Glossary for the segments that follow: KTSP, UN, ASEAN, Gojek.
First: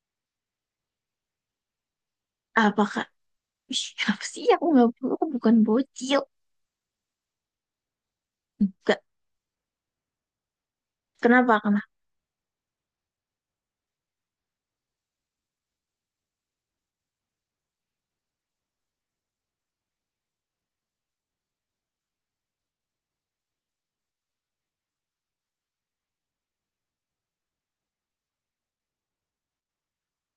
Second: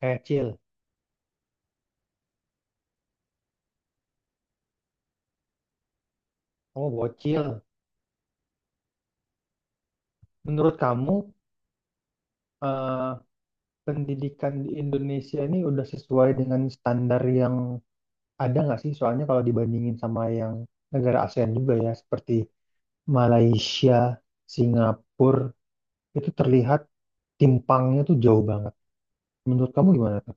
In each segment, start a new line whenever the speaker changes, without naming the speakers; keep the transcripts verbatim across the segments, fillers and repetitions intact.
Eh, Cil,
Apakah... Ih, apa sih aku nggak perlu, aku bukan bocil.
kamu bocil.
Enggak.
Menurut kamu,
Kenapa kenapa
eh, pendidikan di Indonesia ini udah sesuai dengan standar yang ada nggak sih? Soalnya kalau dibandingin sama yang negara ASEAN juga ya, seperti Malaysia, Singapura, itu terlihat timpangnya tuh jauh banget. Menurut kamu gimana tuh?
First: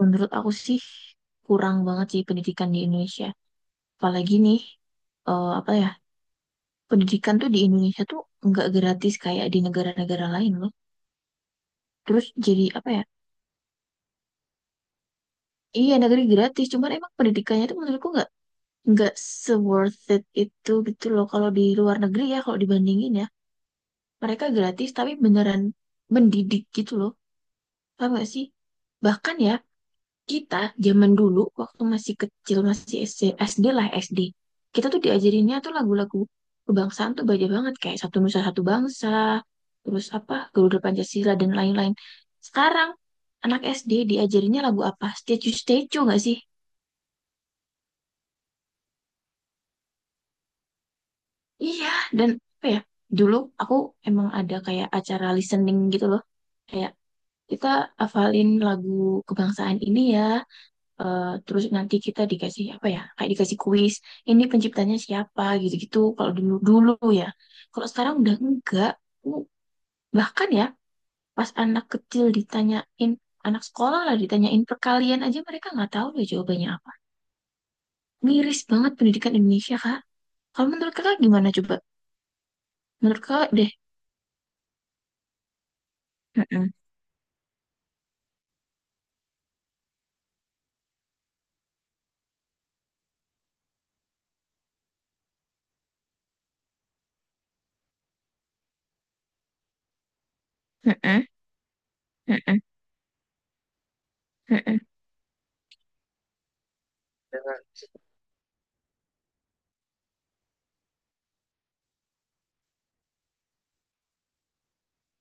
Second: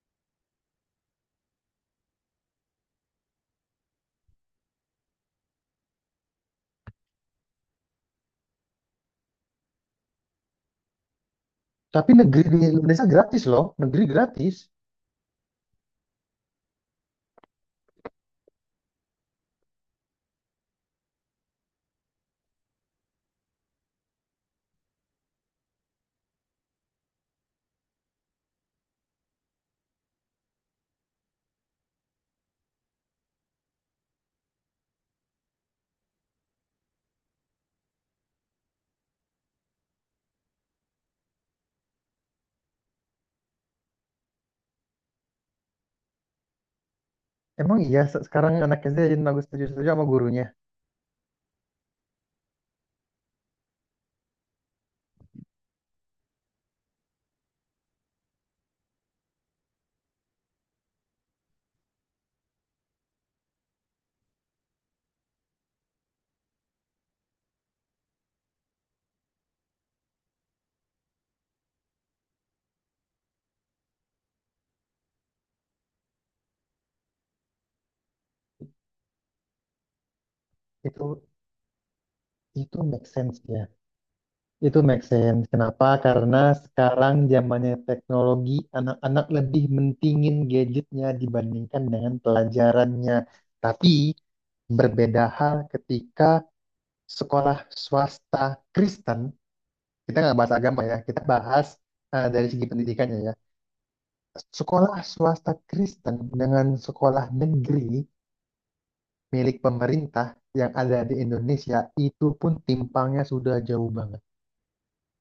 Menurut aku sih kurang banget sih pendidikan di Indonesia. Apalagi nih, eh, apa ya pendidikan tuh di Indonesia tuh nggak gratis kayak di negara-negara lain loh.
Tapi
Terus
negeri
jadi
di
apa ya,
Indonesia gratis loh, negeri gratis.
iya negeri gratis, cuman emang pendidikannya tuh menurutku nggak nggak se worth it itu gitu loh. Kalau di luar negeri ya, kalau dibandingin ya, mereka gratis tapi beneran mendidik gitu loh, paham gak sih? Bahkan ya, kita zaman dulu waktu masih kecil, masih S D, S D lah S D. Kita tuh diajarinnya tuh lagu-lagu kebangsaan tuh banyak banget, kayak Satu Nusa Satu Bangsa, terus apa, Garuda Pancasila dan lain-lain. Sekarang anak S D diajarinnya lagu apa? Statue Statue nggak sih?
Emang iya, se- sekarang anak S D aja nangis setuju-setuju sama gurunya.
Iya, dan apa ya? Dulu aku emang ada kayak acara listening gitu loh. Kayak kita hafalin lagu kebangsaan ini ya, eh, terus nanti kita dikasih apa ya, kayak dikasih kuis ini penciptanya siapa gitu-gitu kalau dulu dulu ya. Kalau sekarang udah enggak. Uh, Bahkan ya, pas anak kecil ditanyain, anak sekolah lah, ditanyain perkalian aja mereka nggak tahu ya jawabannya apa. Miris banget pendidikan Indonesia, kak. Kalau menurut
Itu
kakak gimana coba?
itu make
Menurut
sense
kakak
ya.
deh.
Itu make sense. Kenapa? Karena
Mm-mm,
sekarang zamannya teknologi, anak-anak lebih mentingin gadgetnya dibandingkan dengan pelajarannya. Tapi berbeda hal ketika sekolah swasta Kristen, kita nggak bahas agama ya, kita
mm-mm,
bahas eh, dari
mm-mm,
segi pendidikannya ya.
mm-mm.
Sekolah swasta Kristen dengan sekolah negeri milik pemerintah yang ada di Indonesia itu pun timpangnya sudah jauh banget.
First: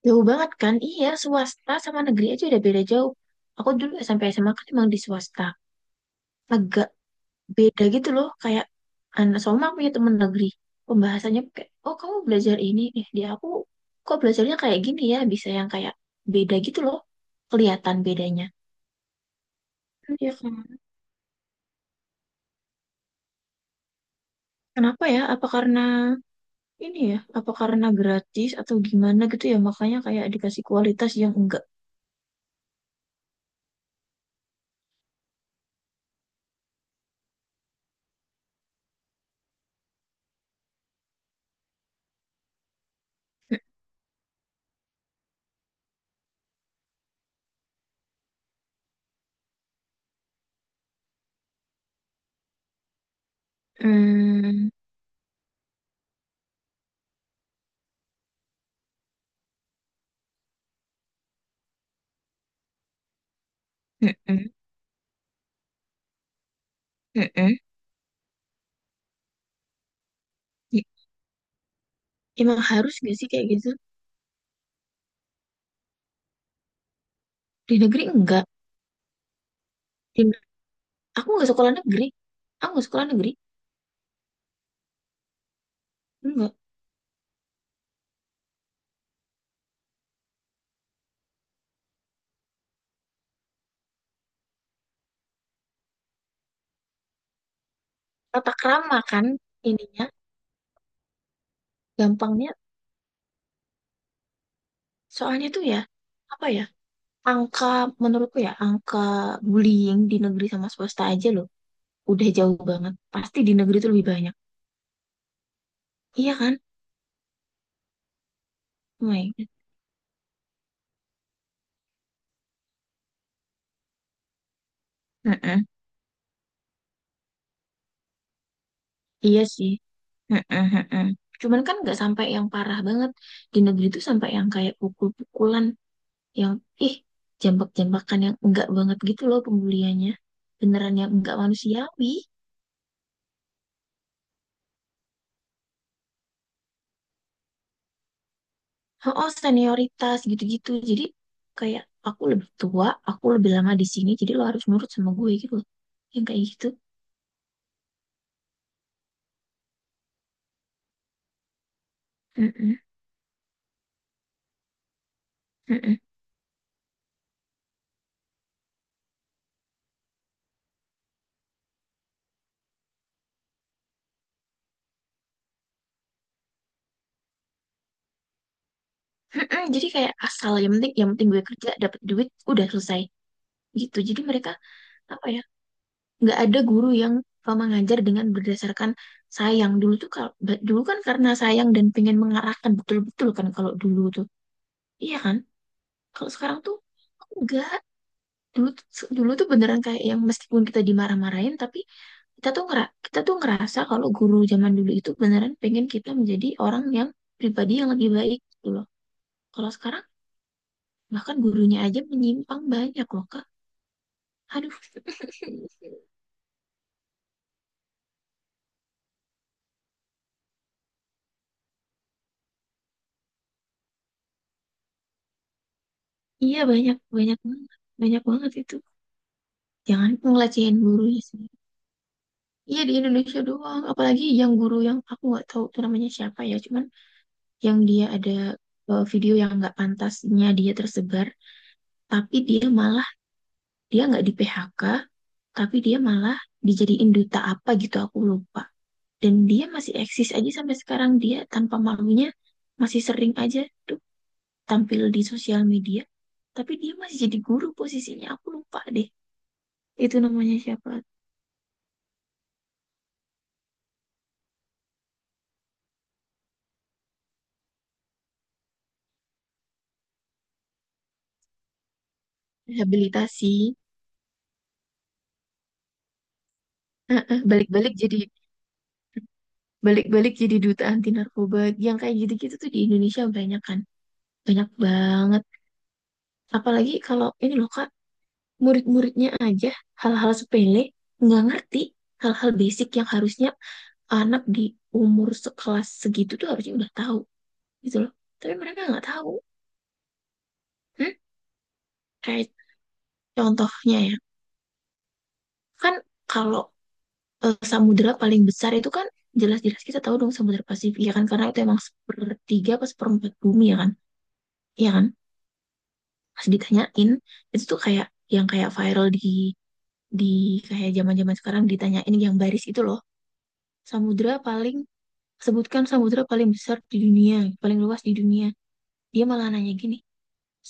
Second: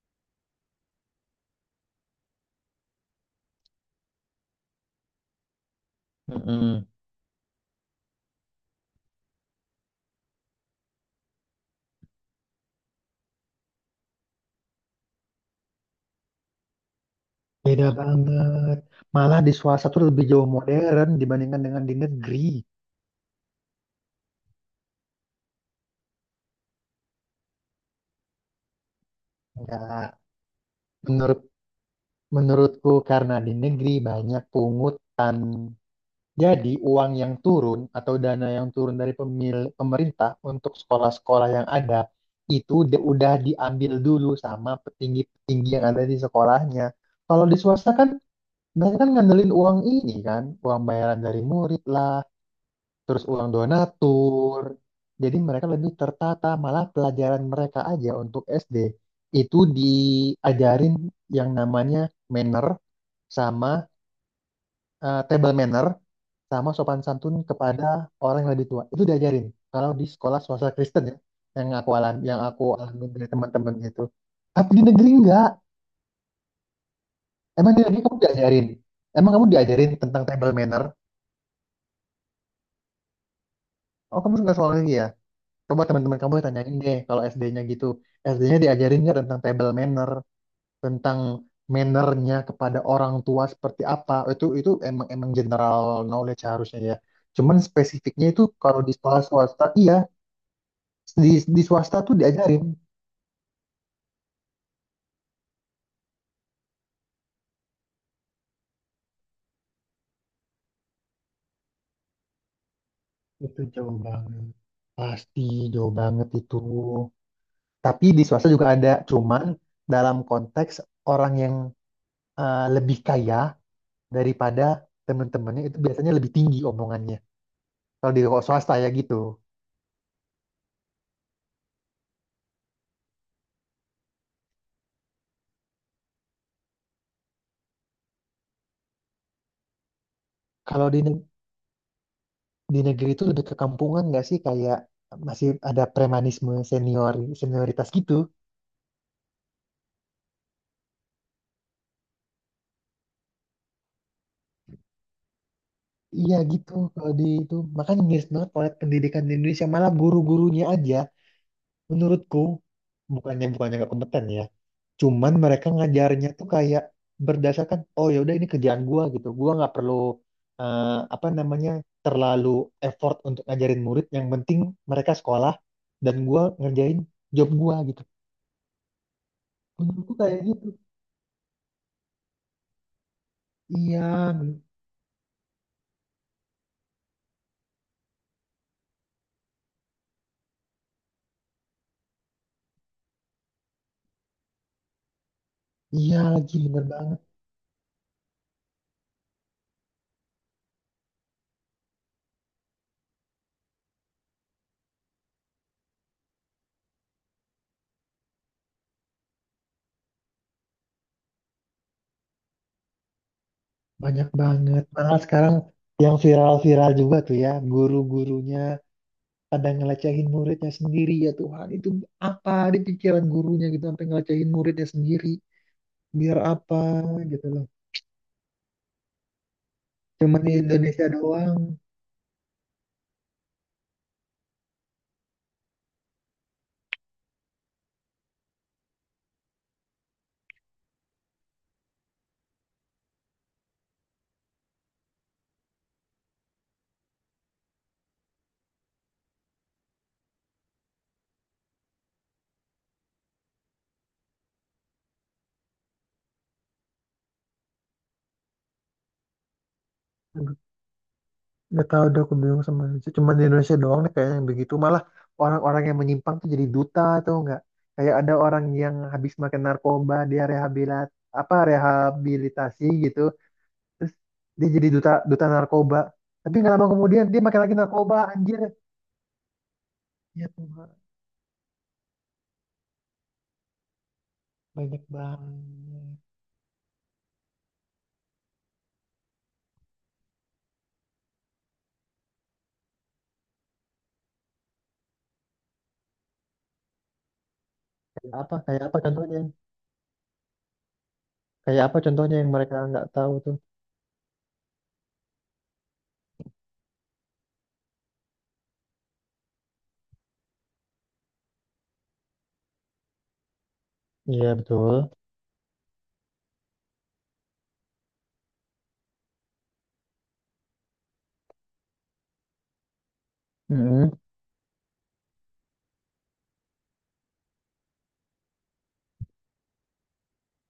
Jauh banget kan, iya, swasta sama negeri aja udah beda jauh. Aku dulu sampai S M A kan emang di swasta.
Mm-mm.
Agak beda gitu loh, kayak anak Soma punya temen negeri, pembahasannya kayak, oh kamu belajar ini, eh dia, aku kok belajarnya kayak gini ya, bisa yang kayak beda gitu loh,
Beda
kelihatan bedanya.
banget. Malah di swasta tuh lebih
Iya
jauh
kan.
modern dibandingkan dengan di negeri.
Kenapa ya? Apa karena ini ya? Apa karena gratis atau gimana gitu ya? Makanya
Enggak.
kayak dikasih kualitas yang
Menurut
enggak.
Menurutku karena di negeri banyak pungutan. Jadi uang yang turun atau dana yang turun dari pemil- pemerintah untuk sekolah-sekolah yang ada itu di- udah diambil dulu sama petinggi-petinggi yang ada di sekolahnya. Kalau di swasta kan mereka kan ngandelin uang ini kan, uang bayaran dari murid lah, terus uang donatur.
Hmm,
Jadi mereka lebih tertata, malah pelajaran mereka aja untuk S D itu diajarin yang namanya manner sama
mm-mm,
eh, table manner sama sopan santun
mm-mm.
kepada orang yang lebih tua. Itu diajarin kalau di sekolah swasta
I-
Kristen ya, yang aku alami yang
Emang
aku
harus
alami
gak
dari
sih kayak gitu?
teman-teman itu. Tapi di negeri enggak. Emang
Di
di negeri
negeri
kamu
enggak.
diajarin? Emang kamu diajarin
Di,
tentang table manner?
aku nggak sekolah negeri. Aku nggak sekolah negeri.
Oh, kamu suka soal ini ya? Coba teman-teman kamu
Enggak.
tanyain deh kalau S D-nya gitu. S D-nya diajarin nggak tentang table manner, tentang mannernya kepada orang tua seperti apa? Itu itu emang emang general knowledge harusnya ya. Cuman spesifiknya itu
Tata
kalau di
krama
sekolah
kan
swasta, iya
ininya.
di di swasta tuh
Gampangnya,
diajarin.
soalnya tuh ya, apa ya, angka, menurutku ya, angka bullying di negeri sama swasta aja loh udah jauh banget. Pasti di
Itu
negeri tuh
jauh
lebih banyak.
banget. Pasti jauh banget
Iya kan?
itu. Tapi di swasta juga ada,
Oh my God.
cuman dalam konteks orang yang eh, lebih kaya daripada teman-temannya
Mm-mm.
itu biasanya lebih tinggi omongannya. Kalau di swasta ya gitu.
Iya sih. Mm-mm, mm-mm. Cuman kan nggak sampai yang parah banget. Di negeri tuh sampai yang kayak pukul-pukulan, yang ih, jambak-jambakan, yang enggak banget gitu loh pembuliannya.
Kalau
Beneran
di
yang
neg-
enggak manusiawi.
di negeri itu udah kekampungan kampungan nggak sih, kayak masih ada premanisme senior senioritas gitu.
Oh, senioritas gitu-gitu, jadi kayak aku lebih tua, aku lebih lama di sini, jadi lo harus nurut sama gue gitu loh, yang
Iya
kayak gitu.
gitu, kalau di itu makanya miris banget oleh pendidikan di Indonesia, malah guru-gurunya aja menurutku
Mm-mm,
bukannya bukannya nggak kompeten ya. Cuman mereka
mm-mm,
ngajarnya tuh kayak berdasarkan oh ya udah ini kerjaan gua gitu. Gua nggak perlu eh, apa namanya terlalu effort untuk ngajarin murid, yang penting mereka sekolah dan gua ngerjain job gua gitu.
mm-mm. Jadi
Menurutku
kayak
kayak
asal,
gitu.
yang penting, yang penting gue kerja dapat duit udah selesai gitu. Jadi
Iya,
mereka
men-
apa ya, nggak ada guru yang eh, mengajar dengan berdasarkan sayang. Dulu tuh kalau ba- dulu kan karena sayang dan pengen mengarahkan betul-betul kan kalau dulu tuh, iya kan.
iya
Kalau
lagi
sekarang tuh
bener banget.
enggak. Dulu tuh- dulu tuh beneran kayak yang meskipun kita dimarah-marahin, tapi kita tuh ngera kita tuh ngerasa kalau guru zaman dulu itu beneran pengen kita menjadi orang yang, pribadi yang lebih baik gitu loh. Kalau sekarang bahkan gurunya aja menyimpang banyak loh, Kak.
Banyak
Aduh.
banget. Malah sekarang yang viral-viral juga tuh ya. Guru-gurunya pada ngelecehin muridnya sendiri. Ya Tuhan, itu apa di pikiran gurunya gitu. Sampai ngelecehin muridnya sendiri. Biar
Iya
apa
banyak, banyak
gitu loh.
banget, banyak banget itu. Jangan
Cuman di
ngelecehin
Indonesia
gurunya sih.
doang.
Iya, di Indonesia doang. Apalagi yang guru yang aku nggak tahu tuh namanya siapa ya. Cuman yang dia ada eh, video yang nggak pantasnya dia tersebar, tapi dia malah, dia nggak di P H K, tapi dia malah dijadiin duta apa gitu aku lupa, dan dia masih eksis aja sampai sekarang, dia tanpa malunya masih sering aja tuh tampil di sosial media, tapi dia masih jadi guru posisinya, aku lupa deh itu namanya siapa.
Gak tahu deh, aku bingung sama Indonesia. Cuma di Indonesia doang nih kayaknya yang begitu. Malah orang-orang yang menyimpang tuh jadi duta atau enggak. Kayak ada orang yang habis makan narkoba, dia rehabilit apa rehabilitasi gitu.
Rehabilitasi.
Terus dia jadi duta duta narkoba. Tapi nggak lama kemudian
Heeh,
dia makan lagi
balik-balik
narkoba,
jadi,
anjir.
balik-balik
Ya
jadi duta
Tuhan,
anti narkoba. Yang kayak gitu-gitu tuh di Indonesia banyak kan, banyak
banyak
banget.
banget.
Apalagi kalau ini loh kak, murid-muridnya aja hal-hal sepele nggak ngerti. Hal-hal basic yang harusnya anak di umur sekelas segitu tuh harusnya udah tahu gitu loh,
Kayak
tapi
apa?
mereka
Kayak apa
nggak tahu.
contohnya?
Hmm?
Kayak apa contohnya
Kayak
yang mereka nggak tahu tuh?
contohnya ya, kan kalau eh, samudera paling besar itu kan jelas-jelas kita tahu dong, samudera Pasifik ya kan, karena itu emang sepertiga apa seperempat bumi ya kan,
Iya
ya
betul.
kan. Pas ditanyain itu tuh kayak yang kayak viral di di kayak zaman-zaman sekarang, ditanyain yang baris itu loh,
Mm-mm.
samudera paling... Sebutkan samudra paling besar di dunia, paling luas di dunia. Dia malah nanya gini,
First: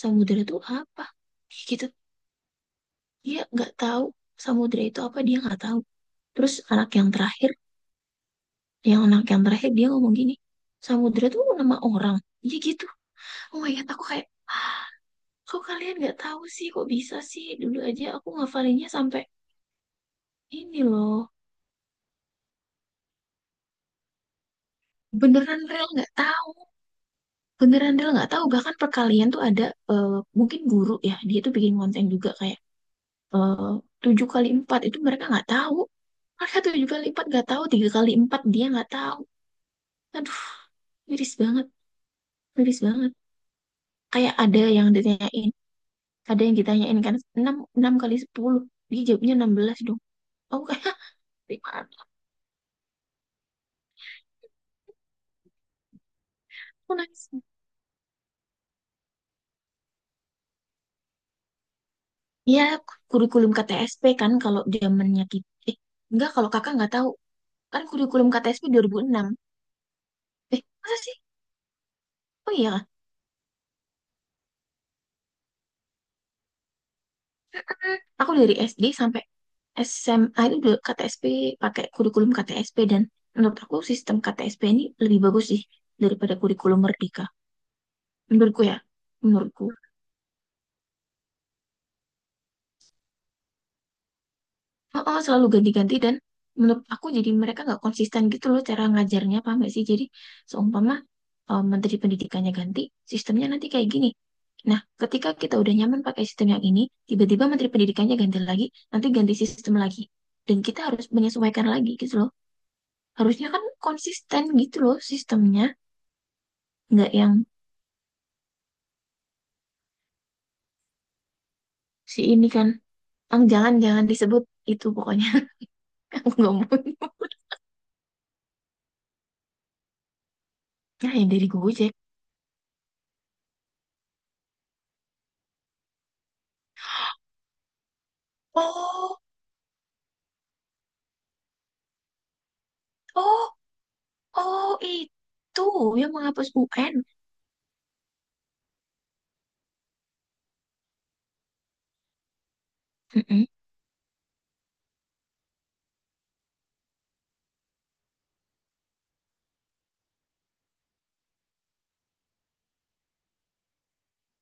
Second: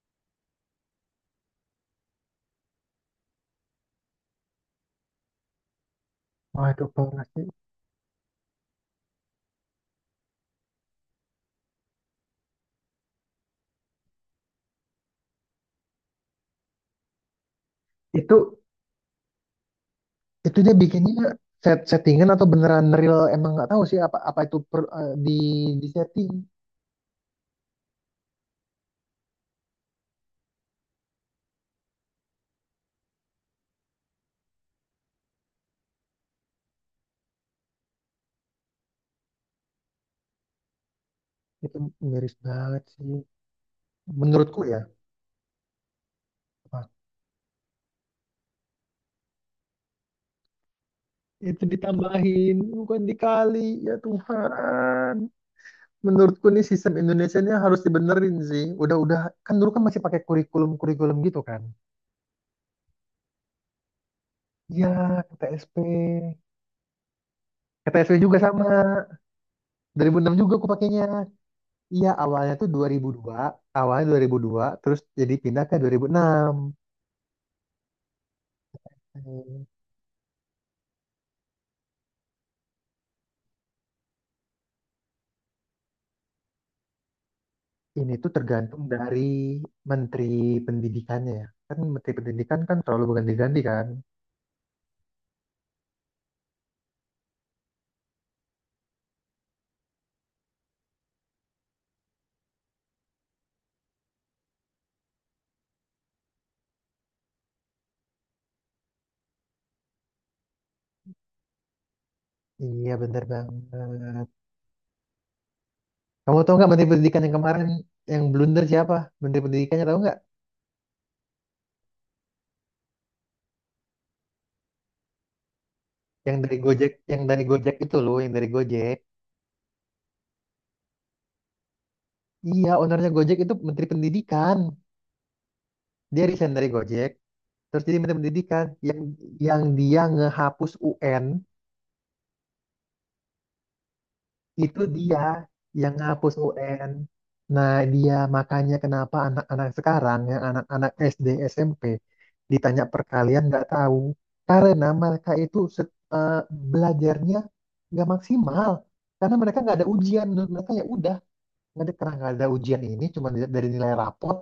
samudra itu apa? Gitu. Dia nggak tahu samudra itu apa, dia nggak tahu. Terus anak
Waduh
yang
parah sih.
terakhir, yang anak yang terakhir dia ngomong gini, samudra itu nama orang. Iya gitu. Oh my God, aku kayak, "Ah, kok kalian nggak tahu sih, kok bisa sih? Dulu aja aku
Itu
ngafalinnya sampai
Itu dia
ini
bikinnya
loh."
set settingan atau beneran real emang nggak tahu sih, apa apa itu per- eh, di
Beneran
di
real nggak
setting
tahu. Beneran real nggak tahu. Bahkan perkalian tuh ada, eh, mungkin guru ya, dia tuh bikin konten juga kayak, eh tujuh kali empat itu mereka nggak tahu. Mereka tujuh kali empat nggak tahu, tiga kali empat dia nggak tahu. Aduh, miris banget,
itu miris
miris
banget sih
banget. Kayak
menurutku
ada
ya.
yang ditanyain, ada yang
Apa?
ditanyain kan enam enam kali sepuluh, dia jawabnya enam belas dong. Aku kayak,
Itu
gimana?
ditambahin bukan dikali, ya Tuhan. Menurutku nih sistem
Aku nangis.
Indonesia ini harus dibenerin sih, udah udah kan dulu kan masih pakai kurikulum kurikulum gitu kan
Ya, kurikulum K T S P kan kalau
ya.
zamannya kita, eh
K T S P.
enggak kalau kakak nggak tahu, kan
KTSP juga
kurikulum K T S P
sama
enam.
dua ribu enam juga
Eh
aku
masa
pakainya.
sih?
Iya
Oh
awalnya tuh
iya,
dua ribu dua awalnya dua ribu dua terus jadi pindah ke dua ribu enam.
aku dari S D sampai S M A itu juga K T S P, pakai kurikulum K T S P, dan menurut aku sistem K T S P ini lebih bagus sih daripada kurikulum Merdeka.
Ini tuh
Menurutku ya,
tergantung dari
menurutku.
Menteri Pendidikannya ya. Kan Menteri Pendidikan kan terlalu berganti-ganti kan.
Oh, oh, selalu ganti-ganti, dan menurut aku jadi mereka nggak konsisten gitu loh cara ngajarnya, paham nggak sih? Jadi seumpama eh, Menteri Pendidikannya ganti, sistemnya nanti kayak gini. Nah, ketika kita udah nyaman pakai sistem yang ini, tiba-tiba Menteri Pendidikannya ganti lagi, nanti ganti sistem lagi. Dan kita harus menyesuaikan lagi gitu loh.
Iya bener
Harusnya kan
banget.
konsisten gitu loh sistemnya.
Kamu tahu nggak Menteri
Nggak,
Pendidikan
yang
yang kemarin yang blunder siapa? Menteri Pendidikannya tahu nggak?
si ini kan. Ang, jangan jangan disebut itu pokoknya. Aku
Yang
nggak
dari
mau.
Gojek, yang dari Gojek itu loh, yang dari Gojek.
Nah, yang dari Gojek.
Iya, ownernya Gojek itu Menteri Pendidikan. Dia resign dari Gojek, terus jadi Menteri Pendidikan. Yang
Oh,
yang dia ngehapus U N.
oh, oh,
Itu dia
itu
yang
yang
ngapus
menghapus
U N.
U N.
Nah, dia makanya kenapa anak-anak sekarang, yang anak-anak S D, S M P, ditanya perkalian
Mm-mm.
nggak tahu. Karena mereka itu set- eh, belajarnya nggak maksimal. Karena mereka nggak ada ujian. Menurut mereka ya udah, nggak ada, karena nggak ada ujian ini, cuma dilihat dari nilai rapot.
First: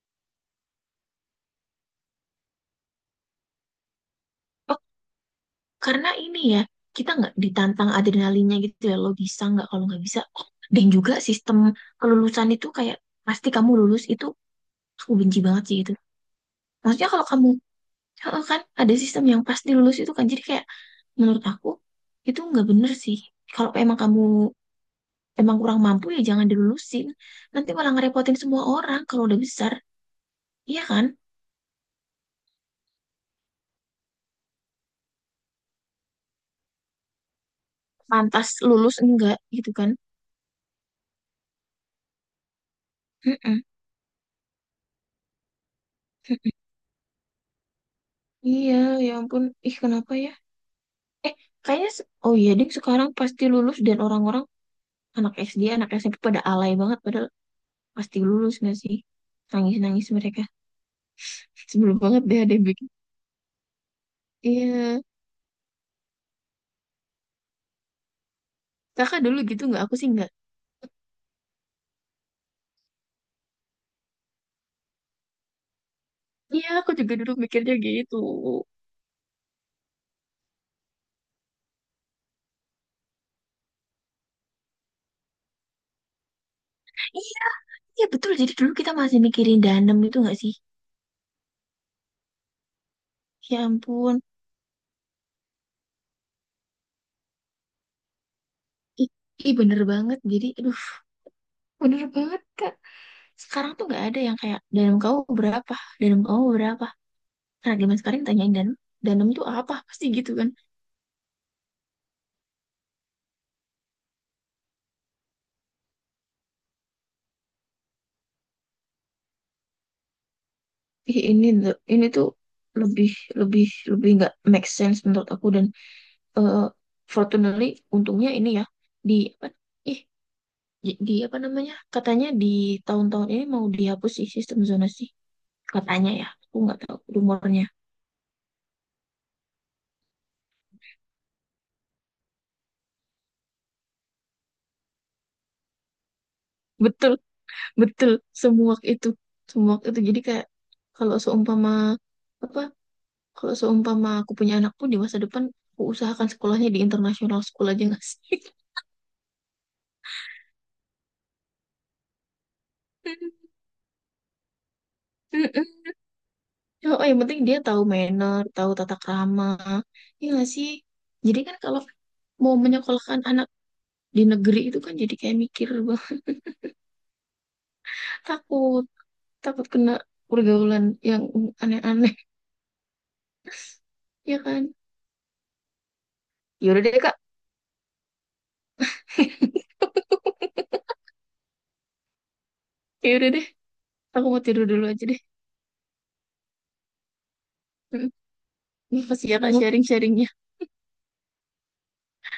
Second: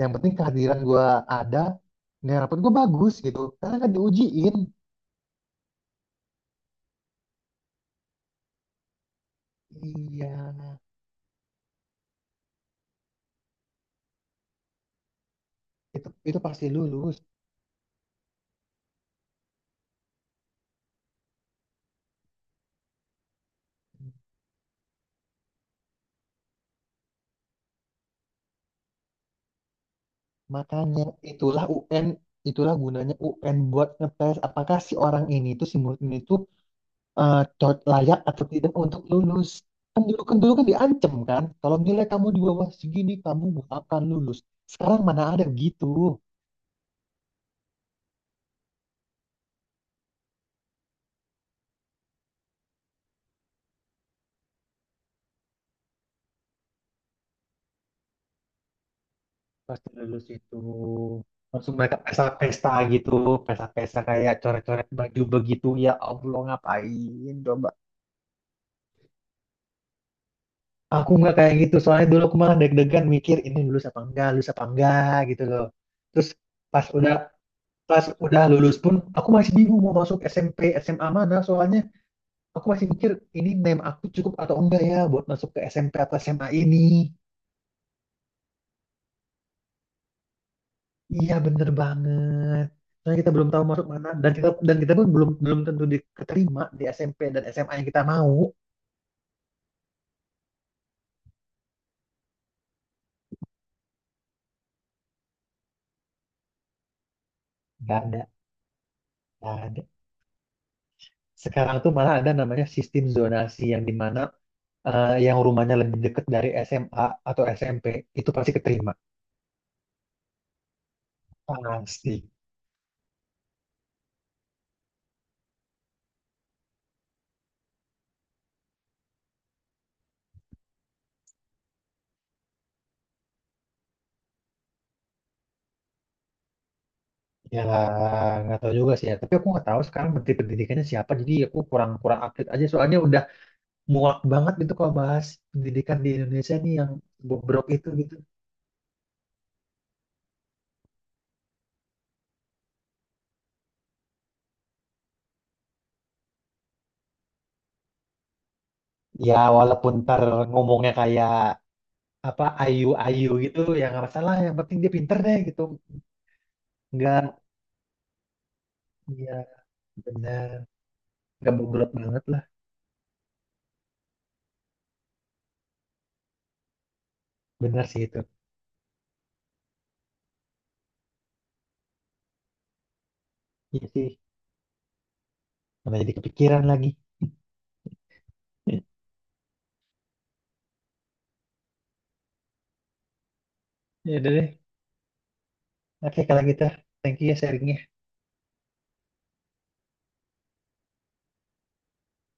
Yang penting kehadiran gua ada, nilai rapot gua bagus gitu. Karena kan diujiin.
Oh, karena ini ya kita nggak ditantang adrenalinnya gitu ya. Lo bisa nggak, kalau nggak bisa.
Iya,
Oh, dan juga sistem kelulusan itu kayak pasti kamu lulus itu, aku benci banget sih itu.
itu itu pasti
Maksudnya
lulus.
kalau kamu, heeh, kan ada sistem yang pasti lulus itu kan, jadi kayak menurut aku itu nggak bener sih. Kalau emang kamu emang kurang mampu ya jangan dilulusin. Nanti malah ngerepotin semua orang kalau udah besar. Iya
Makanya
kan?
itulah U N, itulah gunanya U N buat ngetes apakah si orang ini itu si murid ini tuh eh, cocok- layak atau
Pantas
tidak
lulus
untuk
enggak
lulus.
gitu kan?
Kan dulu kan dulu kan diancam kan, kalau nilai kamu di bawah segini kamu
Mm-mm.
gak akan lulus. Sekarang mana ada gitu.
Mm-mm. Iya, ya ampun. Ih, kenapa ya? Eh, kayaknya se- oh iya ding, sekarang pasti lulus dan orang-orang, anak S D, anak S M P pada alay banget padahal pasti lulus nggak sih?
Pasti
Nangis-nangis
lulus
mereka.
itu langsung mereka
Sebelum banget deh ada yang
pesta-pesta
bikin.
gitu, pesta-pesta kayak coret-coret
Iya.
baju begitu, ya Allah, ngapain coba.
Kakak dulu gitu nggak? Aku sih nggak.
Aku nggak kayak gitu, soalnya dulu aku malah deg-degan mikir ini lulus apa enggak, lulus apa enggak gitu loh. Terus
Iya,
pas
aku juga
udah
dulu mikirnya
pas
gitu.
udah lulus pun aku masih bingung mau masuk S M P, S M A mana, soalnya aku masih mikir ini name aku cukup atau enggak ya buat masuk ke S M P atau S M A ini.
Iya, iya betul. Jadi dulu kita masih mikirin danem itu nggak sih?
Iya bener banget. Soalnya kita belum
Ya
tahu masuk mana,
ampun,
dan kita dan kita pun belum belum tentu diterima di S M P dan S M A yang kita mau.
ih, ih, bener banget. Jadi, aduh, bener banget, Kak. Sekarang tuh nggak ada yang kayak, danum kamu berapa? Danum kamu berapa? Karena zaman
Nggak
sekarang
ada,
tanyain danum, danum tuh
nggak
apa?
ada.
Pasti gitu kan.
Sekarang tuh malah ada namanya sistem zonasi yang dimana eh, yang rumahnya lebih dekat dari S M A atau S M P itu pasti keterima
Ih, ini, tuh- ini
pasti
tuh lebih, lebih, lebih nggak make sense menurut aku. Dan eh, fortunately, untungnya ini ya, di, apa, ih, di, di apa namanya? Katanya di tahun-tahun ini mau dihapus sih sistem zonasi. Katanya ya, aku nggak tahu
ya.
rumornya.
Nggak tahu juga sih ya, tapi aku nggak tahu sekarang menteri pendidikannya siapa, jadi aku kurang kurang update aja, soalnya udah muak banget gitu kalau bahas pendidikan di Indonesia nih yang
Betul,
bobrok itu
betul,
gitu.
semuak itu, semuak itu, jadi kayak kalau seumpama apa, kalau seumpama aku punya anak pun di masa depan, aku usahakan sekolahnya di international school aja nggak sih.
Ya walaupun ntar ngomongnya kayak apa ayu-ayu gitu ya, nggak masalah, yang penting dia pinter deh gitu.
Mm-mm. Oh, yang
Nggak,
penting dia tahu manner, tahu tata
ya,
krama. Iya nggak
benar,
sih? Jadi
nggak
kan kalau
bobrok banget lah.
mau menyekolahkan anak di negeri itu kan jadi kayak mikir bang,
Benar sih itu.
takut, takut kena pergaulan yang aneh-aneh.
Iya sih,
Ya kan?
mana jadi kepikiran
Yaudah
lagi.
deh, Kak. Yaudah deh,
Ya
aku
udah
mau
deh.
tidur dulu aja
Oke, kalau gitu, thank you ya sharingnya.
deh. Ini pasti ya Kak sharing-sharingnya.